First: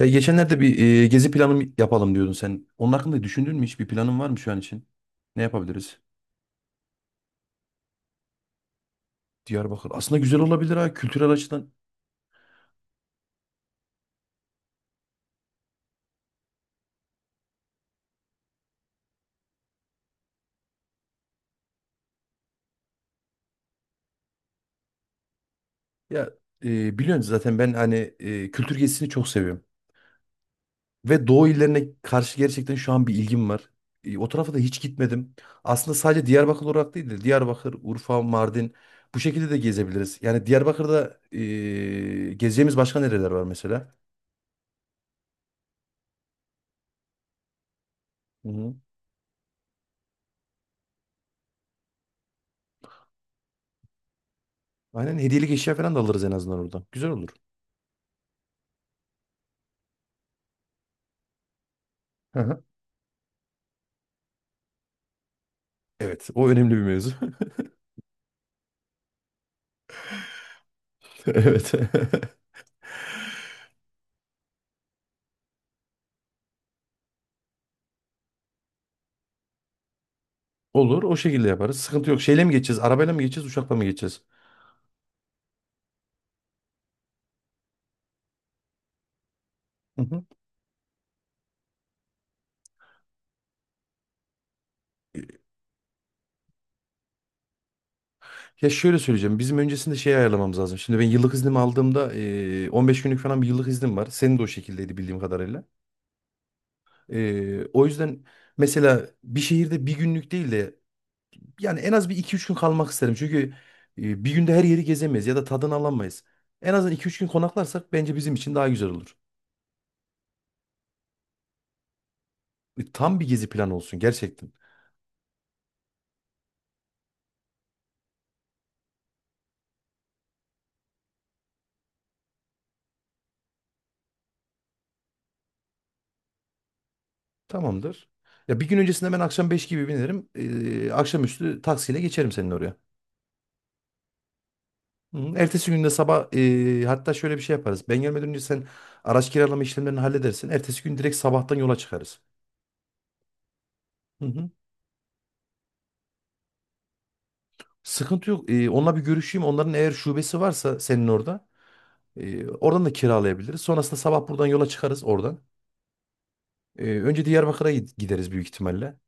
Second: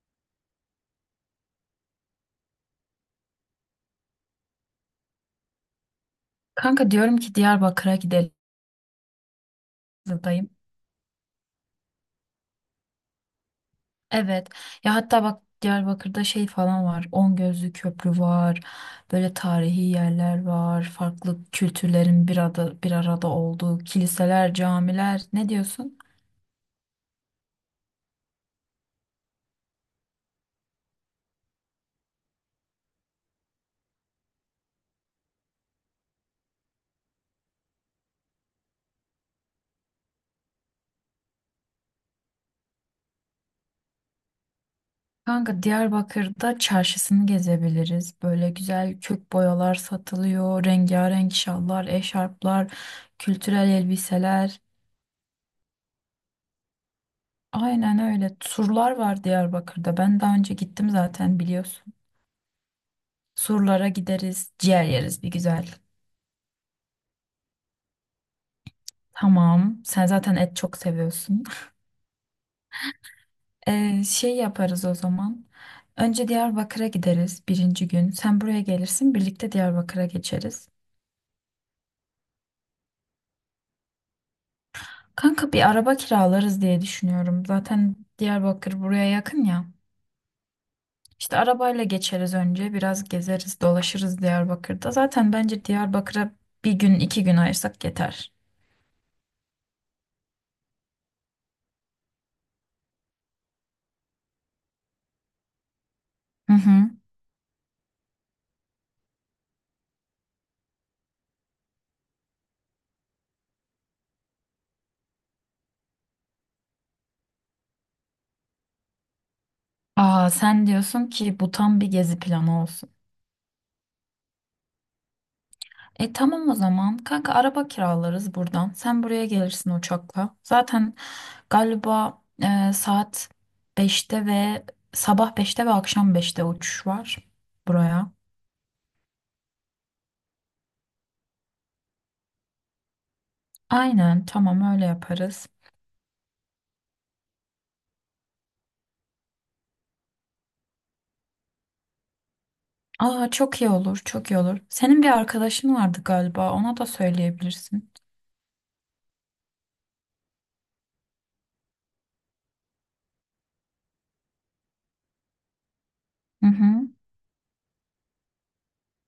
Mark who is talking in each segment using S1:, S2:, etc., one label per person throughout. S1: Ya geçenlerde gezi planı yapalım diyordun sen. Onun hakkında düşündün mü hiç? Bir planın var mı şu an için? Ne yapabiliriz?
S2: Kanka diyorum ki Diyarbakır'a gidelim
S1: Diyarbakır. Aslında güzel
S2: dayım.
S1: olabilir ha kültürel açıdan.
S2: Evet. Ya hatta bak Diyarbakır'da şey falan var. On Gözlü Köprü var. Böyle tarihi yerler var. Farklı kültürlerin bir arada olduğu kiliseler, camiler. Ne diyorsun?
S1: Ya biliyorsun zaten ben kültür gezisini çok seviyorum. Ve Doğu illerine karşı gerçekten şu an bir ilgim var. O tarafa da hiç gitmedim. Aslında sadece Diyarbakır olarak değil de Diyarbakır, Urfa, Mardin bu şekilde de gezebiliriz. Yani Diyarbakır'da gezeceğimiz başka nereler var mesela?
S2: Kanka Diyarbakır'da çarşısını gezebiliriz.
S1: Hı
S2: Böyle
S1: hı.
S2: güzel kök boyalar satılıyor. Rengarenk şallar, eşarplar, kültürel elbiseler.
S1: Aynen hediyelik eşya falan da alırız en azından oradan. Güzel olur.
S2: Aynen öyle. Turlar var Diyarbakır'da. Ben daha önce gittim zaten biliyorsun. Surlara gideriz, ciğer yeriz bir güzel.
S1: Evet, o önemli bir mevzu.
S2: Tamam. Sen zaten et çok seviyorsun.
S1: Evet.
S2: Şey yaparız o zaman. Önce Diyarbakır'a gideriz birinci gün. Sen buraya gelirsin, birlikte Diyarbakır'a geçeriz.
S1: Olur, o şekilde yaparız. Sıkıntı yok. Şeyle mi geçeceğiz? Arabayla mı geçeceğiz, uçakla mı geçeceğiz?
S2: Kanka bir araba kiralarız diye düşünüyorum. Zaten Diyarbakır buraya yakın ya.
S1: Hı hı.
S2: İşte arabayla geçeriz önce, biraz gezeriz, dolaşırız Diyarbakır'da. Zaten bence Diyarbakır'a bir gün, 2 gün ayırsak yeter.
S1: Ya şöyle söyleyeceğim. Bizim öncesinde şey ayarlamamız lazım. Şimdi ben yıllık iznimi aldığımda, 15 günlük falan bir yıllık iznim var. Senin de o şekildeydi bildiğim kadarıyla.
S2: Hı hı.
S1: O yüzden mesela bir şehirde bir günlük değil de yani en az bir iki üç gün kalmak isterim. Çünkü bir günde her yeri gezemeyiz ya da tadını alamayız. En azından iki üç gün konaklarsak bence bizim için daha güzel olur.
S2: Aa, sen diyorsun ki bu tam bir gezi planı olsun.
S1: Tam bir gezi planı olsun gerçekten.
S2: E tamam o zaman. Kanka araba kiralarız buradan. Sen buraya gelirsin uçakla. Zaten galiba saat 5'te ve sabah 5'te ve akşam 5'te uçuş var
S1: Tamamdır.
S2: buraya.
S1: Ya bir gün öncesinde ben akşam 5 gibi binerim. Akşamüstü taksiyle geçerim senin oraya.
S2: Aynen tamam öyle
S1: Hı hı.
S2: yaparız.
S1: Ertesi günde sabah, hatta şöyle bir şey yaparız. Ben gelmeden önce sen araç kiralama işlemlerini halledersin. Ertesi gün direkt sabahtan yola çıkarız.
S2: Aa çok iyi olur,
S1: Hı
S2: çok iyi
S1: hı.
S2: olur. Senin bir arkadaşın vardı galiba. Ona da söyleyebilirsin.
S1: Sıkıntı yok. Onunla bir görüşeyim. Onların eğer şubesi varsa senin orada, oradan da kiralayabiliriz. Sonrasında sabah buradan yola çıkarız oradan.
S2: Hı hı.
S1: Önce gideriz büyük ihtimalle.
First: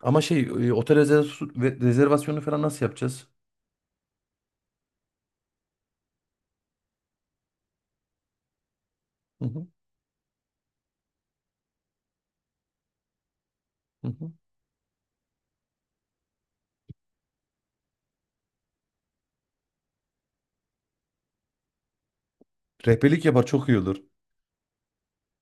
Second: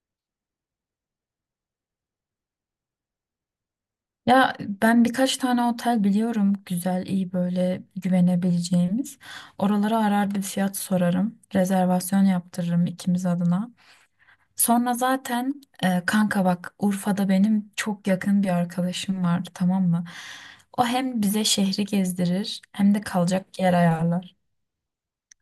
S1: Ama otel rezervasyonu falan nasıl yapacağız?
S2: Ya ben birkaç tane otel biliyorum güzel, iyi böyle güvenebileceğimiz.
S1: Hı hı.
S2: Oralara arar bir fiyat sorarım. Rezervasyon yaptırırım ikimiz adına.
S1: Hı hı.
S2: Sonra zaten kanka bak Urfa'da benim çok yakın bir arkadaşım vardı, tamam mı? O hem bize şehri gezdirir hem de
S1: Rehberlik yapar,
S2: kalacak
S1: çok
S2: yer
S1: iyi olur.
S2: ayarlar.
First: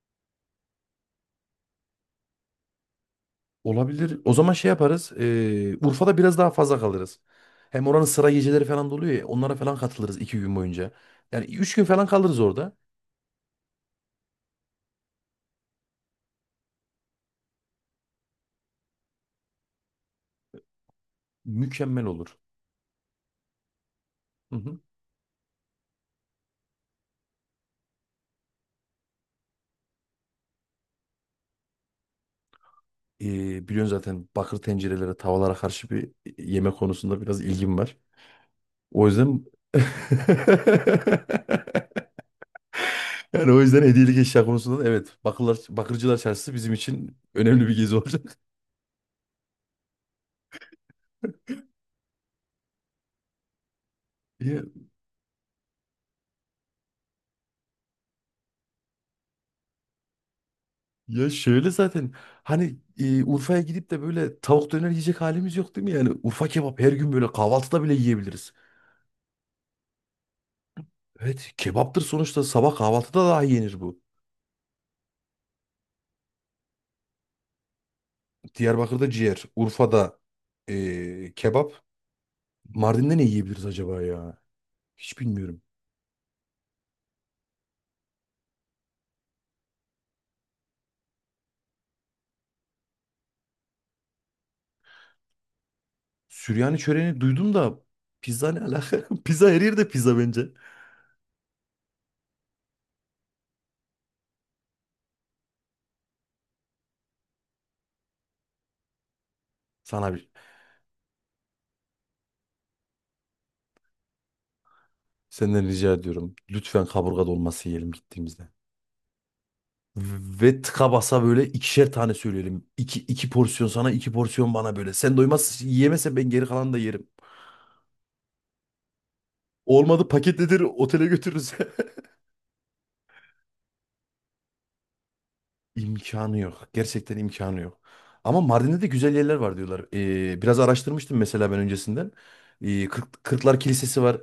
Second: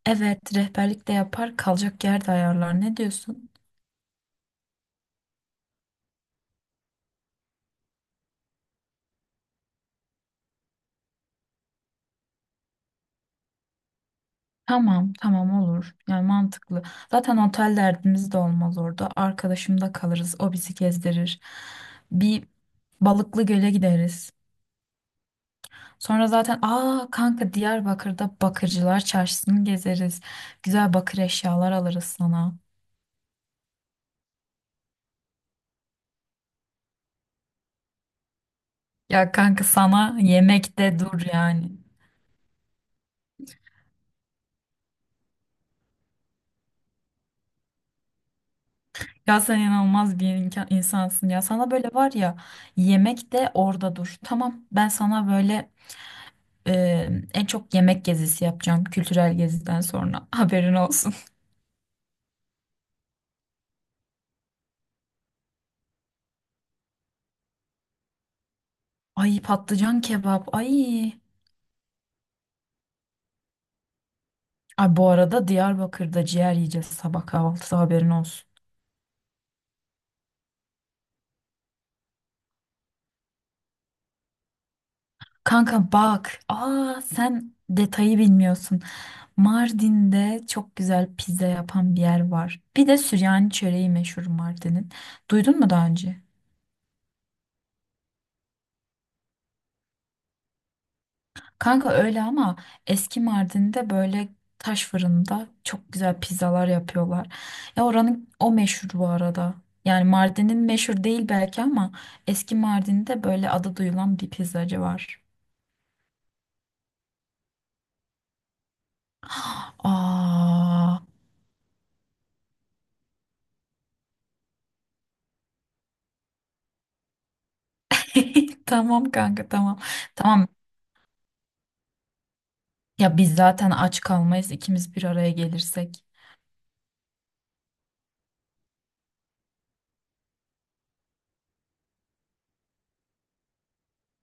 S2: Evet, rehberlik de yapar, kalacak yer de ayarlar. Ne diyorsun?
S1: Olabilir. O zaman şey yaparız. Urfa'da biraz daha fazla kalırız. Hem oranın sıra geceleri falan da oluyor ya. Onlara falan katılırız iki gün boyunca. Yani üç gün falan kalırız orada.
S2: Tamam tamam, olur yani, mantıklı. Zaten otel derdimiz de olmaz, orada arkadaşımda kalırız, o bizi gezdirir.
S1: Mükemmel olur.
S2: Bir Balıklı Göl'e gideriz.
S1: Hı hı.
S2: Sonra zaten aa kanka Diyarbakır'da Bakırcılar Çarşısı'nı gezeriz. Güzel bakır eşyalar alırız sana.
S1: Biliyorsun zaten bakır tencerelere, tavalara karşı bir yeme konusunda biraz ilgim var. O
S2: Ya
S1: yüzden...
S2: kanka sana yemekte dur yani.
S1: Yani o yüzden hediyelik eşya konusunda da evet. Bakırlar, bakırcılar çarşısı bizim için önemli bir gezi olacak.
S2: Ya sen inanılmaz bir insansın ya. Sana böyle var ya, yemekte orada dur. Tamam, ben sana böyle e, en çok yemek gezisi yapacağım kültürel geziden sonra. Haberin olsun.
S1: Ya şöyle zaten Urfa'ya gidip de böyle tavuk döner yiyecek halimiz yok değil mi? Yani Urfa kebap her gün böyle kahvaltıda bile yiyebiliriz.
S2: Ay patlıcan kebap ay.
S1: Evet, kebaptır sonuçta, sabah kahvaltıda daha yenir bu.
S2: Ay bu arada Diyarbakır'da ciğer yiyeceğiz sabah kahvaltıda, haberin olsun.
S1: Diyarbakır'da ciğer, Urfa'da kebap. Mardin'de ne yiyebiliriz acaba ya? Hiç bilmiyorum.
S2: Kanka bak. Aa sen detayı bilmiyorsun. Mardin'de çok güzel pizza yapan bir yer var. Bir de Süryani çöreği meşhur Mardin'in. Duydun mu daha önce?
S1: Süryani çöreğini duydum da pizza ne alaka? Pizza her yerde pizza bence.
S2: Kanka öyle ama eski Mardin'de böyle taş fırında çok güzel pizzalar yapıyorlar. Ya oranın o meşhur bu arada. Yani
S1: Sana bir
S2: Mardin'in meşhur değil belki ama eski Mardin'de böyle adı duyulan bir pizzacı var.
S1: senden rica ediyorum. Lütfen kaburga dolması yiyelim gittiğimizde. Ve tıka
S2: Aa.
S1: basa böyle ikişer tane söyleyelim. İki porsiyon sana, iki porsiyon bana böyle. Sen doymaz yiyemezsen ben geri kalanı da yerim.
S2: Tamam kanka tamam.
S1: Olmadı
S2: Tamam.
S1: paketledir otele götürürüz.
S2: Ya biz zaten aç kalmayız ikimiz bir araya gelirsek.
S1: İmkanı yok. Gerçekten imkanı yok. Ama Mardin'de de güzel yerler var diyorlar. Biraz araştırmıştım mesela ben öncesinden. Kırklar Kilisesi var.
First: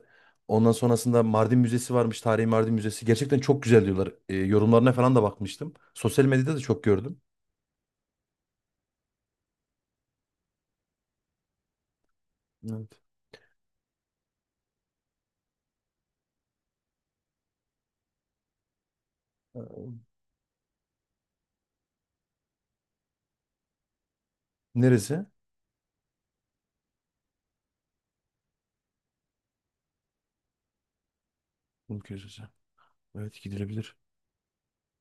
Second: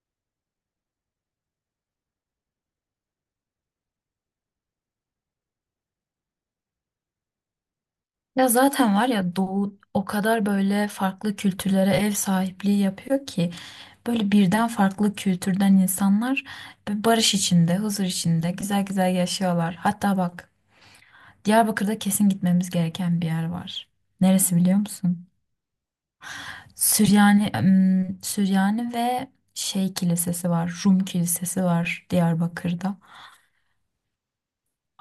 S1: Ondan sonrasında Mardin Müzesi varmış. Tarihi Mardin Müzesi. Gerçekten çok güzel diyorlar. Yorumlarına falan da bakmıştım. Sosyal medyada da çok gördüm.
S2: Ya zaten var ya, Doğu o kadar böyle farklı kültürlere ev sahipliği
S1: Evet.
S2: yapıyor ki böyle birden farklı kültürden insanlar böyle barış içinde, huzur içinde güzel güzel yaşıyorlar.
S1: Ee,
S2: Hatta bak, Diyarbakır'da kesin gitmemiz gereken bir yer var. Neresi biliyor
S1: Neresi?
S2: musun? Süryani ve şey kilisesi var, Rum kilisesi var
S1: Kumköy Sesi.
S2: Diyarbakır'da.
S1: Evet, gidilebilir.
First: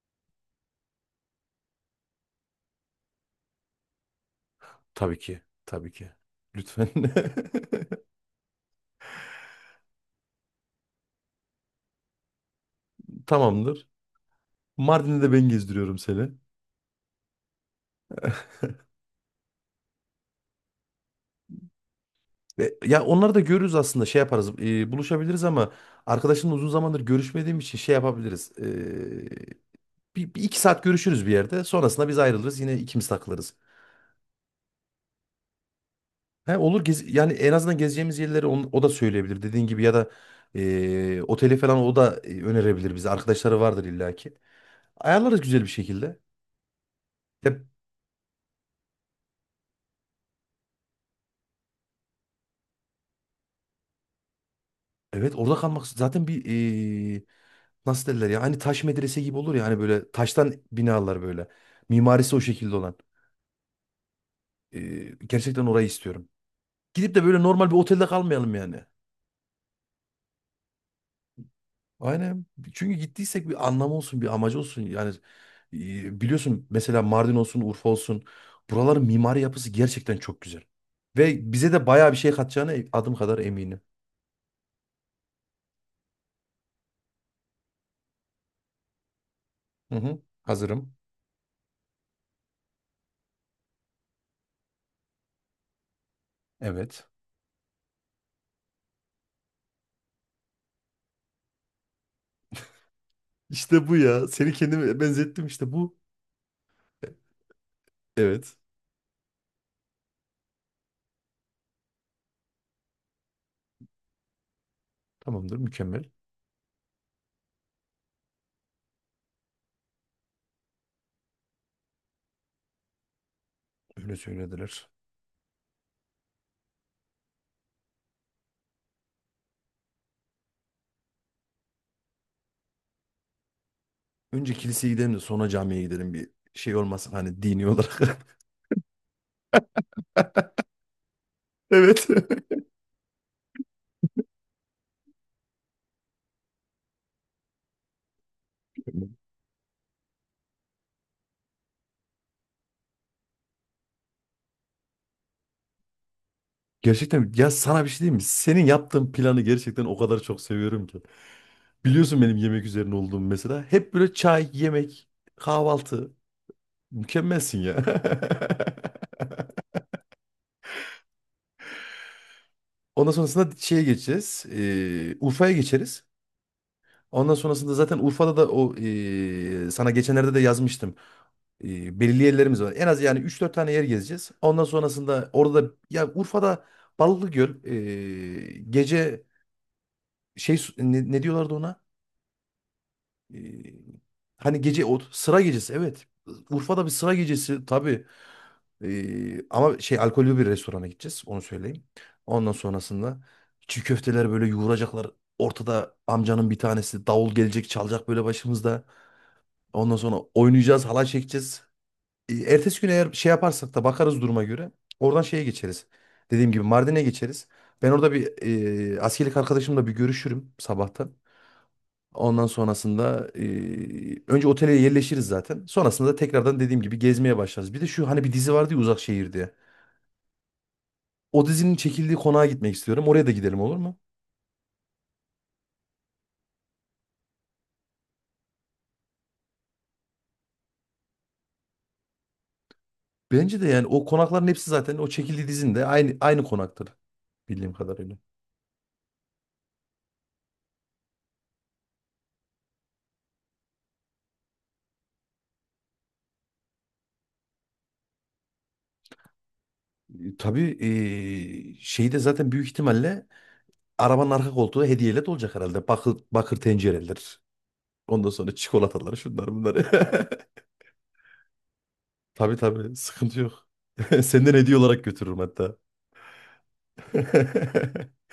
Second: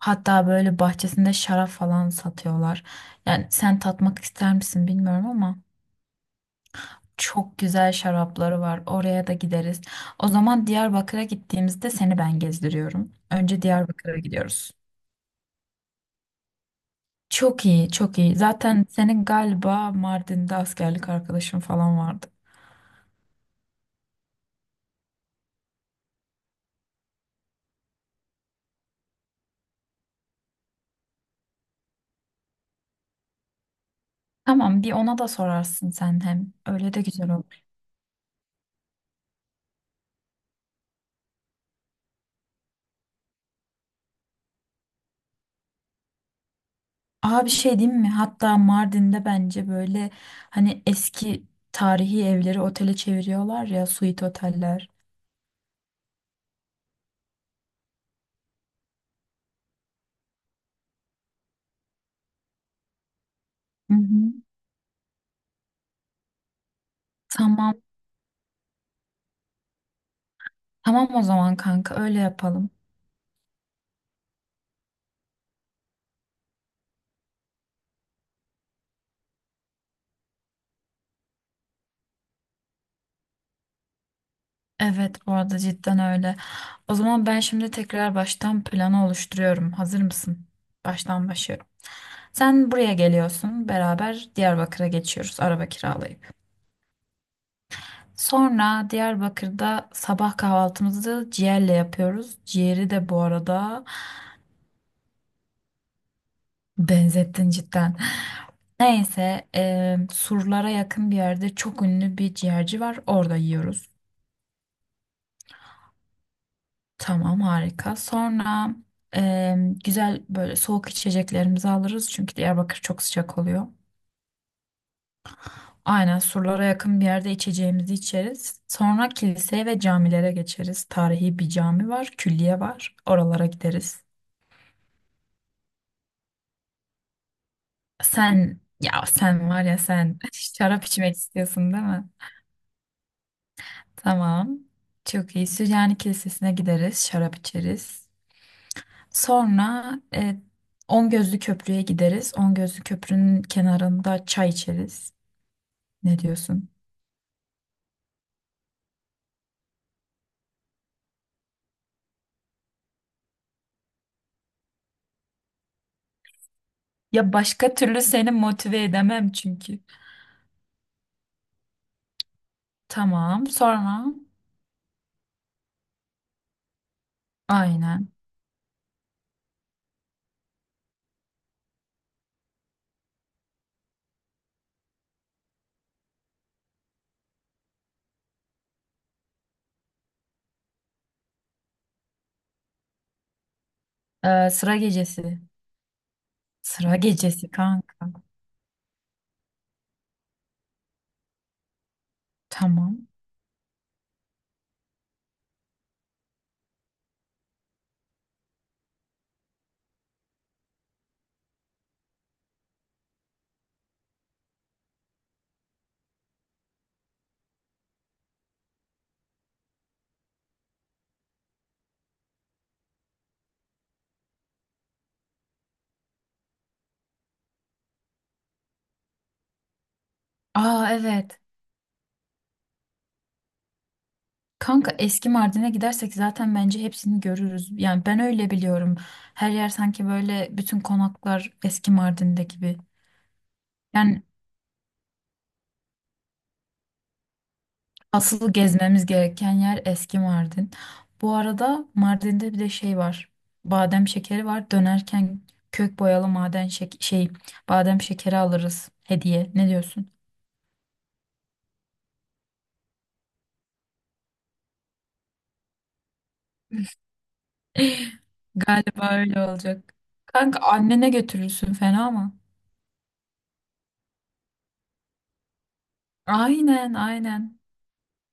S2: Hatta böyle bahçesinde şarap falan satıyorlar. Yani sen tatmak ister misin
S1: Tabii
S2: bilmiyorum
S1: ki.
S2: ama
S1: Tabii ki. Lütfen.
S2: çok güzel şarapları var. Oraya da gideriz. O zaman Diyarbakır'a gittiğimizde seni ben gezdiriyorum. Önce
S1: Tamamdır.
S2: Diyarbakır'a gidiyoruz.
S1: Mardin'de de ben gezdiriyorum seni.
S2: Çok iyi, çok iyi. Zaten senin galiba Mardin'de askerlik arkadaşın falan vardı.
S1: Ya onları da görürüz aslında, şey yaparız. Buluşabiliriz ama arkadaşımla uzun zamandır görüşmediğim için şey yapabiliriz. Bir iki saat görüşürüz bir yerde. Sonrasında biz ayrılırız. Yine ikimiz takılırız.
S2: Tamam, bir ona da sorarsın sen hem.
S1: He, olur
S2: Öyle de
S1: gez,
S2: güzel
S1: yani en
S2: olur.
S1: azından gezeceğimiz yerleri o da söyleyebilir dediğin gibi ya da oteli falan o da önerebilir bize. Arkadaşları vardır illaki. Ayarlarız güzel bir şekilde.
S2: Aa bir
S1: Ya,
S2: şey diyeyim mi? Hatta Mardin'de bence böyle hani eski tarihi evleri otele çeviriyorlar ya, suite oteller.
S1: evet, orada kalmak zaten e, nasıl derler ya hani taş medrese gibi olur ya hani böyle taştan binalar böyle. Mimarisi o şekilde olan.
S2: Hı hı.
S1: Ee, Gerçekten orayı istiyorum. Gidip de böyle normal
S2: Tamam.
S1: bir otelde kalmayalım yani.
S2: Tamam o zaman kanka, öyle
S1: Aynen.
S2: yapalım.
S1: Çünkü gittiysek bir anlamı olsun, bir amacı olsun. Yani biliyorsun mesela Mardin olsun, Urfa olsun. Buraların mimari yapısı gerçekten çok güzel. Ve bize de bayağı bir şey katacağına adım kadar eminim.
S2: Evet bu arada cidden öyle. O zaman ben şimdi tekrar baştan planı oluşturuyorum.
S1: Hı
S2: Hazır
S1: hı.
S2: mısın?
S1: Hazırım.
S2: Baştan başlıyorum. Sen buraya geliyorsun. Beraber Diyarbakır'a geçiyoruz araba kiralayıp.
S1: Evet.
S2: Sonra Diyarbakır'da sabah kahvaltımızı ciğerle yapıyoruz. Ciğeri de bu arada
S1: İşte bu ya. Seni kendime benzettim, işte bu. e,
S2: benzettin cidden.
S1: Evet.
S2: Neyse, surlara yakın bir yerde çok ünlü bir ciğerci var. Orada yiyoruz.
S1: Tamamdır, mükemmel.
S2: Tamam harika. Sonra e, güzel böyle soğuk içeceklerimizi alırız. Çünkü Diyarbakır çok sıcak oluyor.
S1: Öyle söylediler.
S2: Aynen, surlara yakın bir yerde içeceğimizi içeriz. Sonra kiliseye ve camilere geçeriz. Tarihi bir cami var, külliye var. Oralara gideriz.
S1: Önce kiliseye gidelim de sonra camiye gidelim, bir şey olmasın hani dini olarak.
S2: Sen, ya sen var ya sen, şarap içmek istiyorsun değil
S1: Evet.
S2: mi? Tamam. Çok iyi. Süryani Kilisesi'ne gideriz, şarap içeriz. Sonra On Gözlü Köprü'ye gideriz. On Gözlü Köprü'nün kenarında çay içeriz. Ne diyorsun?
S1: Gerçekten ya, sana bir şey diyeyim mi? Senin yaptığın planı gerçekten o kadar çok seviyorum ki. Biliyorsun benim yemek üzerine olduğum mesela. Hep böyle çay, yemek, kahvaltı.
S2: Ya
S1: Mükemmelsin
S2: başka
S1: ya.
S2: türlü seni motive edemem çünkü.
S1: Ondan
S2: Tamam.
S1: sonrasında şeye
S2: Sonra
S1: geçeceğiz. Urfa'ya geçeriz. Ondan sonrasında zaten
S2: aynen.
S1: Urfa'da da o sana geçenlerde de yazmıştım. Belirli yerlerimiz var. En az yani üç dört tane yer gezeceğiz. Ondan sonrasında ya Urfa'da Balıklıgöl gece ne diyorlardı ona? E, Hani
S2: Sıra
S1: gece o sıra
S2: gecesi.
S1: gecesi, evet. Urfa'da bir
S2: Sıra
S1: sıra
S2: gecesi
S1: gecesi tabii.
S2: kanka.
S1: Ama şey, alkollü bir restorana gideceğiz, onu söyleyeyim. Ondan
S2: Tamam.
S1: sonrasında çiğ köfteler böyle yoğuracaklar. Ortada amcanın bir tanesi davul gelecek çalacak böyle başımızda. Ondan sonra oynayacağız, halay çekeceğiz. Ertesi gün eğer şey yaparsak da bakarız duruma göre. Oradan şeye geçeriz. Dediğim gibi Mardin'e geçeriz. Ben orada bir askerlik arkadaşımla bir görüşürüm sabahtan. Ondan sonrasında önce otele yerleşiriz zaten. Sonrasında da tekrardan dediğim gibi gezmeye başlarız. Bir de şu, hani bir dizi vardı ya, Uzak Şehir diye.
S2: Aa evet.
S1: O dizinin çekildiği konağa gitmek istiyorum. Oraya da gidelim, olur mu?
S2: Kanka eski Mardin'e gidersek zaten bence hepsini görürüz. Yani ben öyle biliyorum. Her yer sanki böyle bütün konaklar eski Mardin'de gibi.
S1: Bence de yani o
S2: Yani
S1: konakların hepsi zaten o çekildiği dizinin de aynı konaktır bildiğim kadarıyla.
S2: asıl gezmemiz gereken yer eski Mardin. Bu arada Mardin'de bir de şey var. Badem şekeri var. Dönerken kök boyalı maden şek- şey badem şekeri alırız hediye. Ne diyorsun?
S1: Tabii, şeyde zaten büyük ihtimalle arabanın arka koltuğu hediyeyle dolacak herhalde. Bakır tencereler. Ondan sonra
S2: Galiba
S1: çikolataları,
S2: öyle
S1: şunlar bunları.
S2: olacak. Kanka annene götürürsün, fena mı?
S1: Tabii tabii, sıkıntı yok. Senden hediye olarak götürürüm hatta.
S2: Aynen aynen.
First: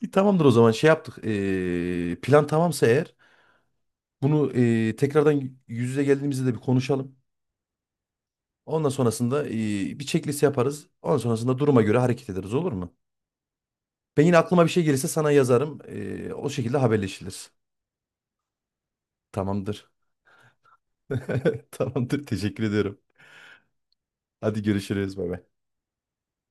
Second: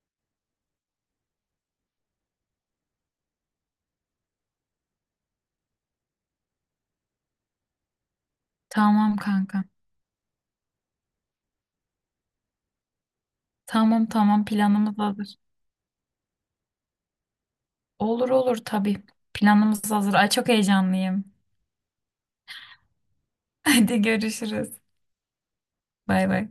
S1: İyi, tamamdır. O zaman şey yaptık. Plan tamamsa eğer bunu tekrardan yüz yüze geldiğimizde de bir konuşalım. Ondan
S2: Tamam
S1: sonrasında
S2: kanka.
S1: ee, bir checklist yaparız. Ondan sonrasında duruma göre hareket ederiz, olur mu?
S2: Tamam
S1: Ben yine
S2: tamam,
S1: aklıma bir şey
S2: planımız
S1: gelirse sana
S2: hazır.
S1: yazarım. O şekilde haberleşiriz.
S2: Olur olur tabii.
S1: Tamamdır.
S2: Planımız hazır. Ay çok heyecanlıyım.
S1: Tamamdır. Teşekkür ediyorum.
S2: Hadi
S1: Hadi
S2: görüşürüz.
S1: görüşürüz. Bay bay.
S2: Bay bay.